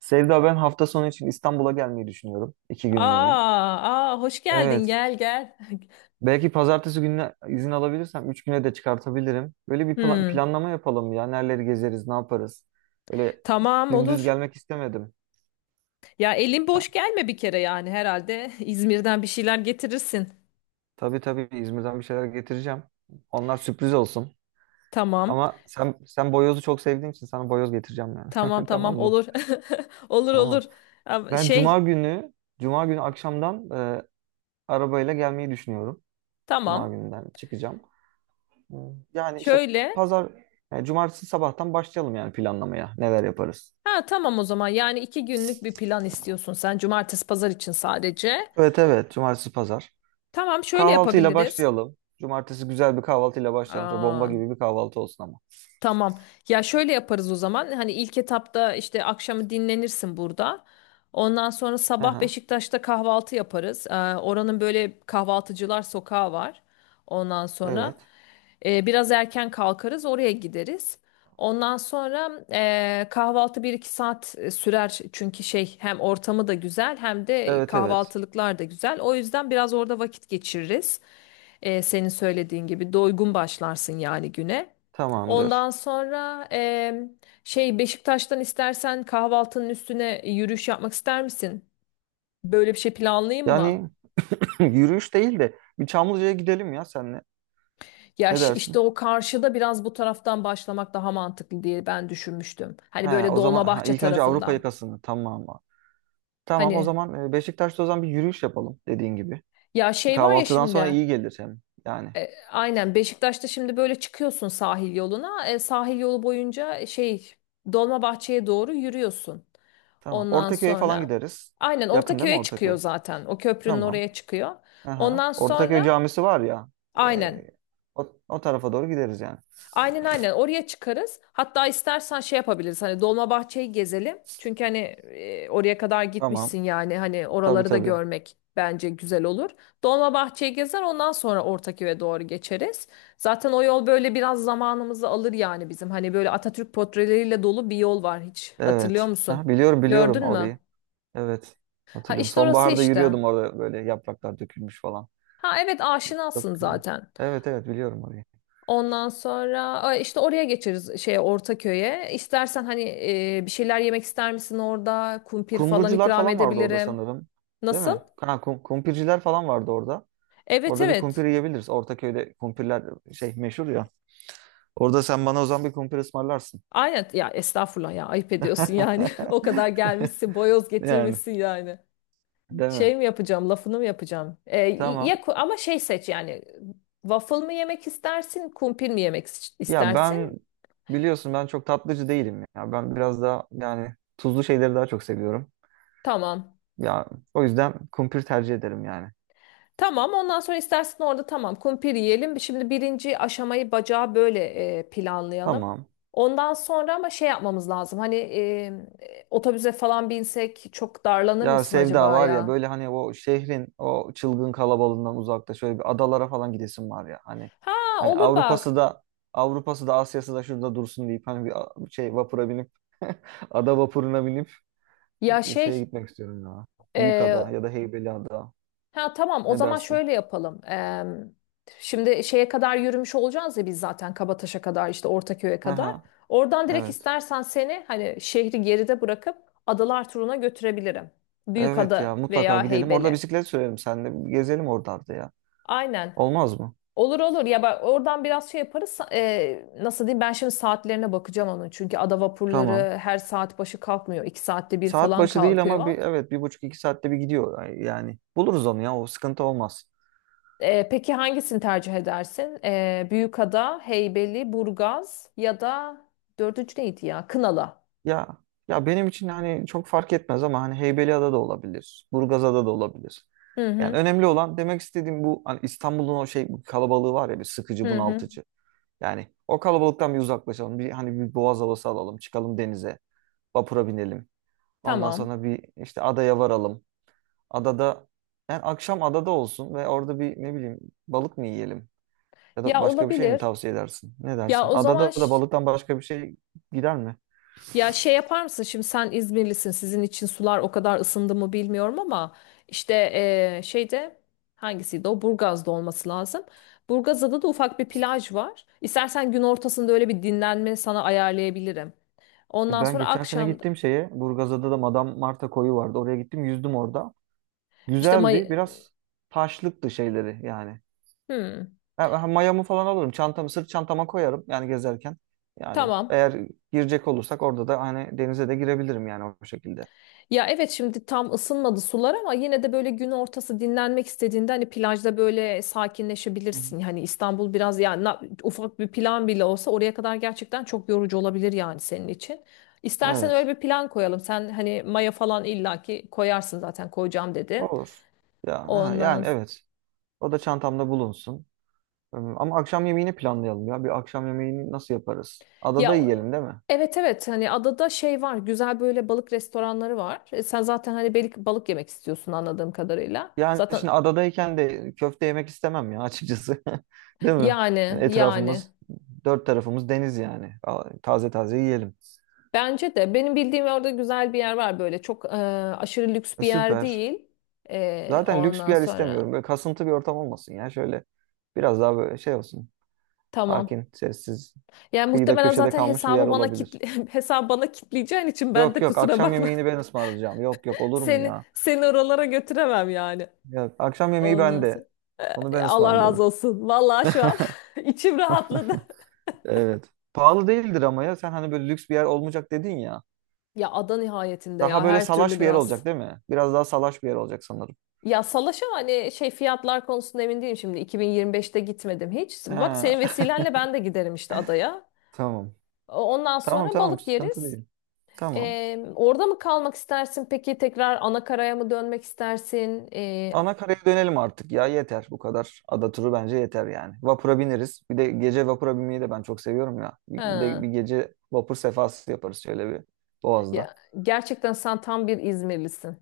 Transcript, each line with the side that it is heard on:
right: Sevda, ben hafta sonu için İstanbul'a gelmeyi düşünüyorum. 2 günlüğüne.
left: Aa, aa, hoş geldin,
right: Evet.
left: gel gel.
right: Belki pazartesi gününe izin alabilirsem 3 güne de çıkartabilirim. Böyle bir
left: Hmm,
right: planlama yapalım ya. Nereleri gezeriz, ne yaparız? Böyle
left: tamam,
right: dümdüz
left: olur.
right: gelmek istemedim.
left: Ya elin
right: Ha,
left: boş gelme bir kere yani herhalde, İzmir'den bir şeyler getirirsin.
right: tabii tabii İzmir'den bir şeyler getireceğim. Onlar sürpriz olsun.
left: Tamam,
right: Ama sen boyozu çok sevdiğin için sana boyoz getireceğim yani.
left: tamam
right: Tamam
left: tamam
right: mı?
left: olur. Olur olur.
right: Tamam.
left: Ama
right: Ben cuma
left: şey
right: günü cuma günü akşamdan e, arabayla gelmeyi düşünüyorum. Cuma
left: tamam
right: gününden çıkacağım. Yani işte
left: şöyle,
right: pazar, yani cumartesi sabahtan başlayalım yani planlamaya. Neler yaparız?
left: ha tamam o zaman, yani iki günlük bir plan istiyorsun sen, cumartesi pazar için sadece.
right: Evet evet, cumartesi pazar.
left: Tamam, şöyle
right: Kahvaltıyla
left: yapabiliriz.
right: başlayalım. Cumartesi güzel bir kahvaltıyla başlayalım. Çok bomba
left: Aa,
right: gibi bir kahvaltı olsun ama.
left: tamam. Ya şöyle yaparız o zaman. Hani ilk etapta işte akşamı dinlenirsin burada. Ondan sonra sabah
right: Aha,
left: Beşiktaş'ta kahvaltı yaparız. Oranın böyle kahvaltıcılar sokağı var. Ondan sonra
right: evet.
left: biraz erken kalkarız, oraya gideriz. Ondan sonra kahvaltı bir iki saat sürer, çünkü şey, hem ortamı da güzel hem de
right: Evet evet.
left: kahvaltılıklar da güzel. O yüzden biraz orada vakit geçiririz. Senin söylediğin gibi doygun başlarsın yani güne. Ondan
right: Tamamdır.
left: sonra şey, Beşiktaş'tan istersen kahvaltının üstüne yürüyüş yapmak ister misin? Böyle bir şey planlayayım mı?
right: Yani yürüyüş değil de bir Çamlıca'ya gidelim ya senle.
left: Ya
right: Ne
left: işte
right: dersin?
left: o karşıda, biraz bu taraftan başlamak daha mantıklı diye ben düşünmüştüm.
right: He,
left: Hani böyle
right: o zaman ha,
left: Dolmabahçe
right: ilk önce Avrupa
left: tarafından.
right: yakasını. Tamam. Tamam o
left: Hani
right: zaman Beşiktaş'ta o zaman bir yürüyüş yapalım dediğin gibi.
left: ya şey var ya,
right: Kahvaltıdan sonra
left: şimdi
right: iyi gelir hem yani.
left: aynen Beşiktaş'ta şimdi böyle çıkıyorsun sahil yoluna. Sahil yolu boyunca şey, Dolmabahçe'ye doğru yürüyorsun.
right: Tamam.
left: Ondan
right: Ortaköy'e falan
left: sonra
right: gideriz.
left: aynen
right: Yakın değil mi
left: Ortaköy'e çıkıyor
right: Ortaköy?
left: zaten. O köprünün
right: Tamam.
left: oraya çıkıyor.
right: Aha.
left: Ondan
right: Ortaköy
left: sonra
right: camisi var ya.
left: aynen.
right: ee, o tarafa doğru gideriz yani.
left: Aynen aynen, oraya çıkarız. Hatta istersen şey yapabiliriz. Hani Dolmabahçe'yi gezelim. Çünkü hani oraya kadar
right: Tamam.
left: gitmişsin yani, hani
right: Tabii
left: oraları da
right: tabii.
left: görmek bence güzel olur. Dolmabahçe'yi gezer, ondan sonra Ortaköy'e doğru geçeriz. Zaten o yol böyle biraz zamanımızı alır yani bizim. Hani böyle Atatürk portreleriyle dolu bir yol var hiç. Hatırlıyor
right: Evet.
left: musun?
right: Ha, biliyorum biliyorum
left: Gördün mü?
right: orayı. Evet.
left: Ha,
right: Hatırlıyorum.
left: işte orası
right: Sonbaharda
left: işte.
right: yürüyordum orada, böyle yapraklar dökülmüş falan.
left: Ha evet,
right: Yok.
left: aşinasın
right: Ha.
left: zaten.
right: Evet evet biliyorum orayı.
left: Ondan sonra işte oraya geçeriz, şeye, Ortaköy'e. İstersen hani bir şeyler yemek ister misin orada? Kumpir falan
right: Kumrucular
left: ikram
right: falan vardı orada
left: edebilirim.
right: sanırım. Değil
left: Nasıl?
right: mi? Ha, kumpirciler falan vardı orada.
left: Evet
right: Orada bir kumpir
left: evet.
right: yiyebiliriz. Ortaköy'de kumpirler şey meşhur ya. Orada sen bana o zaman bir kumpir ısmarlarsın.
left: Aynen ya, estağfurullah ya, ayıp ediyorsun yani. O kadar gelmişsin, boyoz
right: Yani,
left: getirmişsin yani.
right: değil mi?
left: Şey mi yapacağım, lafını mı yapacağım?
right: Tamam.
left: Ya ama şey seç yani, waffle mı yemek istersin, kumpir mi yemek
right: Ya,
left: istersin?
right: biliyorsun ben çok tatlıcı değilim ya. Ben biraz daha yani tuzlu şeyleri daha çok seviyorum.
left: Tamam.
right: Ya, o yüzden kumpir tercih ederim yani.
left: Tamam, ondan sonra istersen orada, tamam, kumpir yiyelim. Şimdi birinci aşamayı, bacağı böyle planlayalım.
right: Tamam.
left: Ondan sonra ama şey yapmamız lazım. Hani otobüse falan binsek çok darlanır
right: Ya
left: mısın
right: Sevda,
left: acaba
right: var ya
left: ya?
right: böyle hani o şehrin o çılgın kalabalığından uzakta şöyle bir adalara falan gidesim var ya. Hani
left: Ha,
right: hani
left: olur bak.
right: Avrupa'sı da Asya'sı da şurada dursun deyip hani bir şey vapura binip ada vapuruna binip
left: Ya
right: şeye
left: şey,
right: gitmek istiyorum ya.
left: e,
right: Büyükada ya da Heybeliada.
left: ha, tamam o
right: Ne
left: zaman
right: dersin?
left: şöyle yapalım. Şimdi şeye kadar yürümüş olacağız ya biz zaten, Kabataş'a kadar, işte Ortaköy'e
right: Hı
left: kadar.
right: hı.
left: Oradan direkt
right: Evet.
left: istersen seni hani şehri geride bırakıp adalar turuna götürebilirim.
right: Evet ya,
left: Büyükada
right: mutlaka
left: veya
right: gidelim. Orada
left: Heybeli.
right: bisiklet sürelim seninle. Bir gezelim oralarda ya.
left: Aynen.
right: Olmaz mı?
left: Olur olur, ya bak oradan biraz şey yaparız. Nasıl diyeyim, ben şimdi saatlerine bakacağım onun. Çünkü ada
right: Tamam.
left: vapurları her saat başı kalkmıyor. İki saatte bir
right: Saat
left: falan
right: başı değil ama
left: kalkıyor.
right: bir, evet, bir buçuk 2 saatte bir gidiyor yani. Buluruz onu ya, o sıkıntı olmaz.
left: Peki hangisini tercih edersin? Büyükada, Heybeli, Burgaz, ya da dördüncü neydi ya? Kınalı.
right: Ya, ya benim için hani çok fark etmez ama hani Heybeliada da olabilir. Burgazada da olabilir.
left: Hı
right: Yani
left: hı.
right: önemli olan, demek istediğim bu, hani İstanbul'un o şey bu kalabalığı var ya, bir sıkıcı
left: Hı hı.
right: bunaltıcı. Yani o kalabalıktan bir uzaklaşalım. Bir hani bir boğaz havası alalım. Çıkalım denize. Vapura binelim. Ondan
left: Tamam.
right: sonra bir işte adaya varalım. Adada yani akşam adada olsun ve orada bir, ne bileyim, balık mı yiyelim? Ya da
left: Ya
right: başka bir şey mi
left: olabilir.
right: tavsiye edersin? Ne
left: Ya
right: dersin?
left: o zaman
right: Adada da balıktan başka bir şey gider mi?
left: ya, şey yapar mısın? Şimdi sen İzmirlisin. Sizin için sular o kadar ısındı mı bilmiyorum ama, işte şeyde, hangisiydi o? Burgaz'da olması lazım. Burgaz'da da ufak bir plaj var. İstersen gün ortasında öyle bir dinlenme sana ayarlayabilirim. Ondan
right: Ben
left: sonra
right: geçen sene
left: akşam
right: gittim şeye. Burgazada da Madame Marta koyu vardı. Oraya gittim, yüzdüm orada.
left: işte May...
right: Güzeldi. Biraz taşlıktı şeyleri yani.
left: Hmm.
right: Ha, ha, mayamı falan alırım. Çantamı sırt çantama koyarım yani gezerken. Yani
left: Tamam.
right: eğer girecek olursak orada da hani denize de girebilirim yani o şekilde.
left: Ya evet, şimdi tam ısınmadı sular ama yine de böyle gün ortası dinlenmek istediğinde hani plajda böyle
right: Hı hı.
left: sakinleşebilirsin. Hani İstanbul biraz yani, ufak bir plan bile olsa oraya kadar gerçekten çok yorucu olabilir yani senin için. İstersen öyle
right: Evet.
left: bir plan koyalım. Sen hani maya falan illaki koyarsın zaten, koyacağım dedin.
right: Olur. Ya ha,
left: Ondan
right: yani
left: s-
right: evet. O da çantamda bulunsun. Ama akşam yemeğini planlayalım ya. Bir akşam yemeğini nasıl yaparız? Adada
left: Ya
right: yiyelim, değil mi?
left: evet evet, hani adada şey var, güzel böyle balık restoranları var. Sen zaten hani balık yemek istiyorsun anladığım kadarıyla.
right: Yani
left: Zaten
right: şimdi adadayken de köfte yemek istemem ya, açıkçası. Değil mi?
left: yani
right: Yani
left: yani.
right: etrafımız, dört tarafımız deniz yani. Aa, taze taze yiyelim.
left: Bence de benim bildiğim orada güzel bir yer var, böyle çok aşırı lüks bir yer
right: Süper.
left: değil.
right: Zaten lüks bir
left: Ondan
right: yer
left: sonra
right: istemiyorum. Böyle kasıntı bir ortam olmasın ya. Şöyle biraz daha böyle şey olsun.
left: tamam.
right: Sakin, sessiz,
left: Yani
right: kıyıda
left: muhtemelen
right: köşede
left: zaten
right: kalmış bir yer
left: hesabı bana
right: olabilir.
left: kitle, hesabı bana kitleyeceğin için ben
right: Yok
left: de
right: yok,
left: kusura
right: akşam
left: bakma.
right: yemeğini ben ısmarlayacağım. Yok yok, olur mu
left: Seni
right: ya?
left: seni oralara götüremem yani.
right: Ya, akşam yemeği
left: Ondan sonra
right: bende. Onu ben
left: Allah
right: ısmarlıyorum.
left: razı olsun. Vallahi şu an içim rahatladı.
right: Evet. Pahalı değildir ama ya. Sen hani böyle lüks bir yer olmayacak dedin ya.
left: Ya ada nihayetinde ya,
right: Daha böyle
left: her türlü
right: salaş bir yer
left: biraz.
right: olacak, değil mi? Biraz daha salaş bir yer olacak sanırım.
left: Ya Salaş'a, hani şey fiyatlar konusunda emin değilim şimdi. 2025'te gitmedim hiç. Bak,
right: Ha,
left: senin vesilenle ben de giderim işte adaya.
right: tamam.
left: Ondan
right: Tamam
left: sonra
right: tamam,
left: balık
right: sıkıntı
left: yeriz.
right: değil. Tamam.
left: Orada mı kalmak istersin, peki tekrar ana karaya mı dönmek istersin?
right: Ana karaya dönelim artık ya, yeter bu kadar. Ada turu bence yeter yani. Vapura bineriz. Bir de gece vapura binmeyi de ben çok seviyorum ya. Bir de bir
left: Ha,
right: gece vapur sefası yaparız şöyle bir Boğaz'da.
left: ya gerçekten sen tam bir İzmirlisin.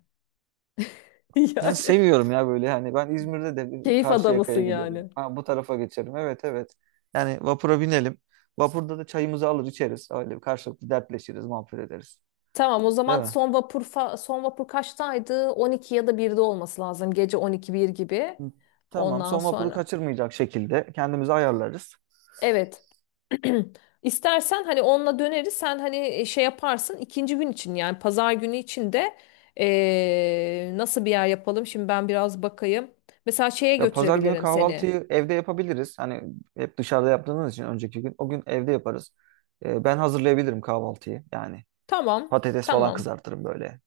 right: Ya,
left: Yani
right: seviyorum ya, böyle hani ben İzmir'de de bir
left: keyif adamısın
right: Karşıyaka'ya giderim.
left: yani.
right: Ha, bu tarafa geçerim. Evet evet. Yani vapura binelim. Vapurda da çayımızı alır içeriz. Öyle karşılıklı dertleşiriz, muhabbet ederiz.
left: Tamam, o
right: Değil
left: zaman
right: mi?
left: son vapur son vapur kaçtaydı? 12 ya da 1'de olması lazım. Gece 12 1 gibi.
right: Hı. Tamam.
left: Ondan
right: Son vapuru
left: sonra
right: kaçırmayacak şekilde kendimizi ayarlarız.
left: evet. İstersen hani onunla döneriz. Sen hani şey yaparsın ikinci gün için, yani pazar günü için de nasıl bir yer yapalım? Şimdi ben biraz bakayım. Mesela şeye
right: Ya pazar günü
left: götürebilirim seni.
right: kahvaltıyı evde yapabiliriz. Hani hep dışarıda yaptığımız için önceki gün o gün evde yaparız. Ben hazırlayabilirim kahvaltıyı. Yani
left: Tamam,
right: patates falan
left: tamam,
right: kızartırım böyle.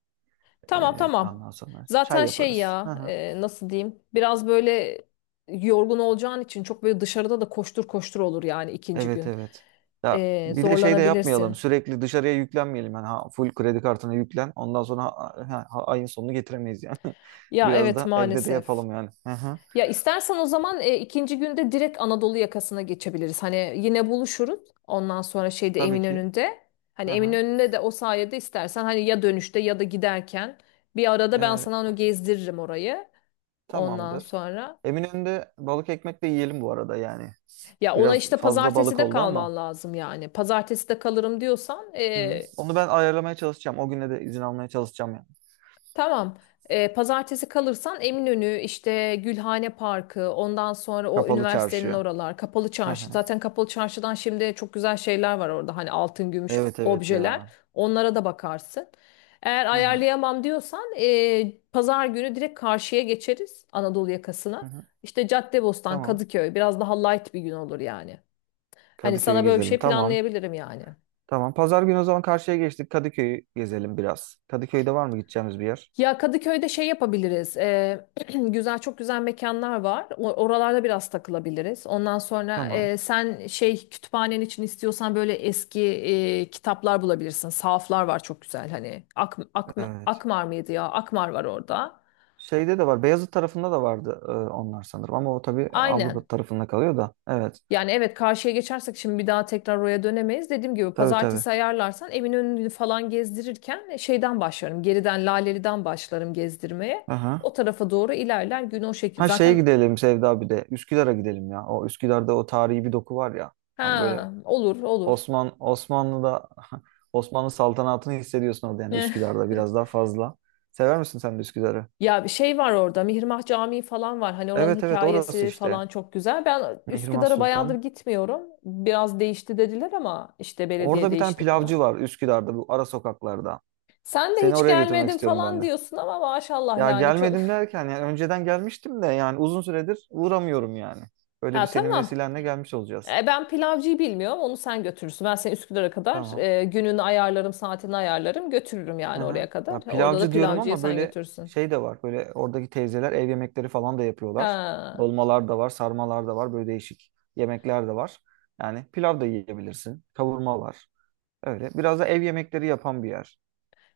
left: tamam, tamam.
right: Ondan sonra çay
left: Zaten şey
right: yaparız. Hı
left: ya,
right: hı.
left: nasıl diyeyim? Biraz böyle yorgun olacağın için çok böyle dışarıda da koştur koştur olur yani ikinci
right: Evet
left: gün.
right: evet. Ya bir de şey de yapmayalım.
left: Zorlanabilirsin.
right: Sürekli dışarıya yüklenmeyelim. Yani ha, full kredi kartına yüklen. Ondan sonra ayın sonunu getiremeyiz yani.
left: Ya
right: Biraz
left: evet,
right: da evde de
left: maalesef.
right: yapalım yani. Hı hı.
left: Ya istersen o zaman ikinci günde direkt Anadolu yakasına geçebiliriz. Hani yine buluşuruz. Ondan sonra şeyde,
right: Tabii ki.
left: Eminönü'nde. Hani
right: Hı hı.
left: Eminönü'nde de, o sayede istersen hani, ya dönüşte ya da giderken bir arada ben
right: Ee,
left: sana onu gezdiririm, orayı. Ondan
right: Tamamdır.
left: sonra
right: Eminönü'nde balık ekmek de yiyelim bu arada yani.
left: ya ona
right: Biraz
left: işte
right: fazla
left: pazartesi
right: balık
left: de
right: oldu ama.
left: kalman lazım yani. Pazartesi de kalırım diyorsan
right: Hı hı. Onu ben ayarlamaya çalışacağım. O güne de izin almaya çalışacağım yani.
left: tamam. Pazartesi kalırsan Eminönü, işte Gülhane Parkı, ondan sonra o
right: Kapalı
left: üniversitenin
right: Çarşıya.
left: oralar, Kapalı
right: Hı hı.
left: Çarşı. Zaten Kapalı Çarşı'dan şimdi çok güzel şeyler var orada. Hani altın, gümüş
right: Evet evet
left: objeler.
right: ya.
left: Onlara da bakarsın. Eğer
right: Hı hı.
left: ayarlayamam diyorsan pazar günü direkt karşıya geçeriz, Anadolu
right: Hı
left: yakasına.
right: hı.
left: İşte Caddebostan,
right: Tamam.
left: Kadıköy, biraz daha light bir gün olur yani. Hani
right: Kadıköy'ü
left: sana böyle bir
right: gezelim.
left: şey
right: Tamam.
left: planlayabilirim yani.
right: Tamam. Pazar günü o zaman karşıya geçtik. Kadıköy'ü gezelim biraz. Kadıköy'de var mı gideceğimiz bir yer?
left: Ya Kadıköy'de şey yapabiliriz. Güzel, çok güzel mekanlar var. Oralarda biraz takılabiliriz. Ondan sonra
right: Tamam.
left: sen şey kütüphanen için istiyorsan böyle eski kitaplar bulabilirsin. Sahaflar var, çok güzel. Hani
right: Evet.
left: Akmar mıydı ya? Akmar var orada.
right: Şeyde de var. Beyazıt tarafında da vardı, onlar sanırım. Ama o tabii Avrupa
left: Aynen.
right: tarafında kalıyor da. Evet.
left: Yani evet, karşıya geçersek şimdi bir daha tekrar oraya dönemeyiz. Dediğim gibi
right: Tabii tabii.
left: pazartesi ayarlarsan, evin önünü falan gezdirirken şeyden başlarım. Geriden Laleli'den başlarım gezdirmeye.
right: Aha.
left: O tarafa doğru ilerler gün o şekil.
right: Ha, şeye
left: Zaten
right: gidelim Sevda, bir de. Üsküdar'a gidelim ya. O Üsküdar'da o tarihi bir doku var ya. Hani böyle
left: ha, olur olur.
right: Osmanlı'da Osmanlı saltanatını hissediyorsun orada yani
left: Ne?
right: Üsküdar'da biraz daha fazla. Sever misin sen de Üsküdar'ı?
left: Ya bir şey var orada, Mihrimah Camii falan var. Hani oranın
right: Evet evet, orası
left: hikayesi
right: işte.
left: falan çok güzel. Ben
right: Mihrimah
left: Üsküdar'a bayağıdır
right: Sultan.
left: gitmiyorum. Biraz değişti dediler ama, işte belediye
right: Orada bir tane
left: değişti falan.
right: pilavcı var Üsküdar'da, bu ara sokaklarda.
left: Sen de
right: Seni
left: hiç
right: oraya götürmek
left: gelmedin
right: istiyorum ben
left: falan
right: de.
left: diyorsun ama maşallah
right: Ya
left: yani, çok.
right: gelmedim derken yani önceden gelmiştim de yani uzun süredir uğramıyorum yani. Böyle bir,
left: Ha
right: senin
left: tamam.
right: vesilenle gelmiş olacağız.
left: Ben pilavcıyı bilmiyorum. Onu sen götürürsün. Ben seni Üsküdar'a kadar
right: Tamam.
left: gününü ayarlarım, saatini ayarlarım. Götürürüm yani
right: Aha.
left: oraya kadar.
right: Ya
left: Orada da
right: pilavcı diyorum
left: pilavcıyı
right: ama
left: sen
right: böyle
left: götürürsün.
right: şey de var. Böyle oradaki teyzeler ev yemekleri falan da yapıyorlar.
left: Ha.
right: Dolmalar da var, sarmalar da var. Böyle değişik yemekler de var. Yani pilav da yiyebilirsin. Kavurma var. Öyle. Biraz da ev yemekleri yapan bir yer.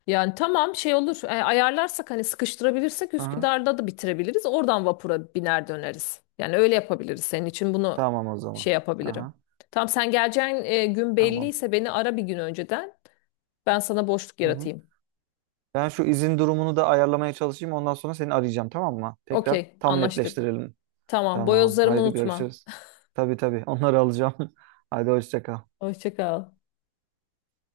left: Yani tamam, şey olur, ayarlarsak hani, sıkıştırabilirsek
right: Aha.
left: Üsküdar'da da bitirebiliriz. Oradan vapura biner döneriz. Yani öyle yapabiliriz. Senin için bunu
right: Tamam o zaman.
left: şey yapabilirim.
right: Aha.
left: Tamam, sen geleceğin gün
right: Tamam.
left: belliyse beni ara bir gün önceden. Ben sana boşluk
right: Hı hı.
left: yaratayım.
right: Ben şu izin durumunu da ayarlamaya çalışayım. Ondan sonra seni arayacağım, tamam mı? Tekrar
left: Okey,
right: tam
left: anlaştık.
right: netleştirelim.
left: Tamam,
right: Tamam.
left: boyozlarımı
right: Hadi
left: unutma.
right: görüşürüz. Tabii tabii. Onları alacağım. Hadi hoşça kal.
left: Hoşça kal.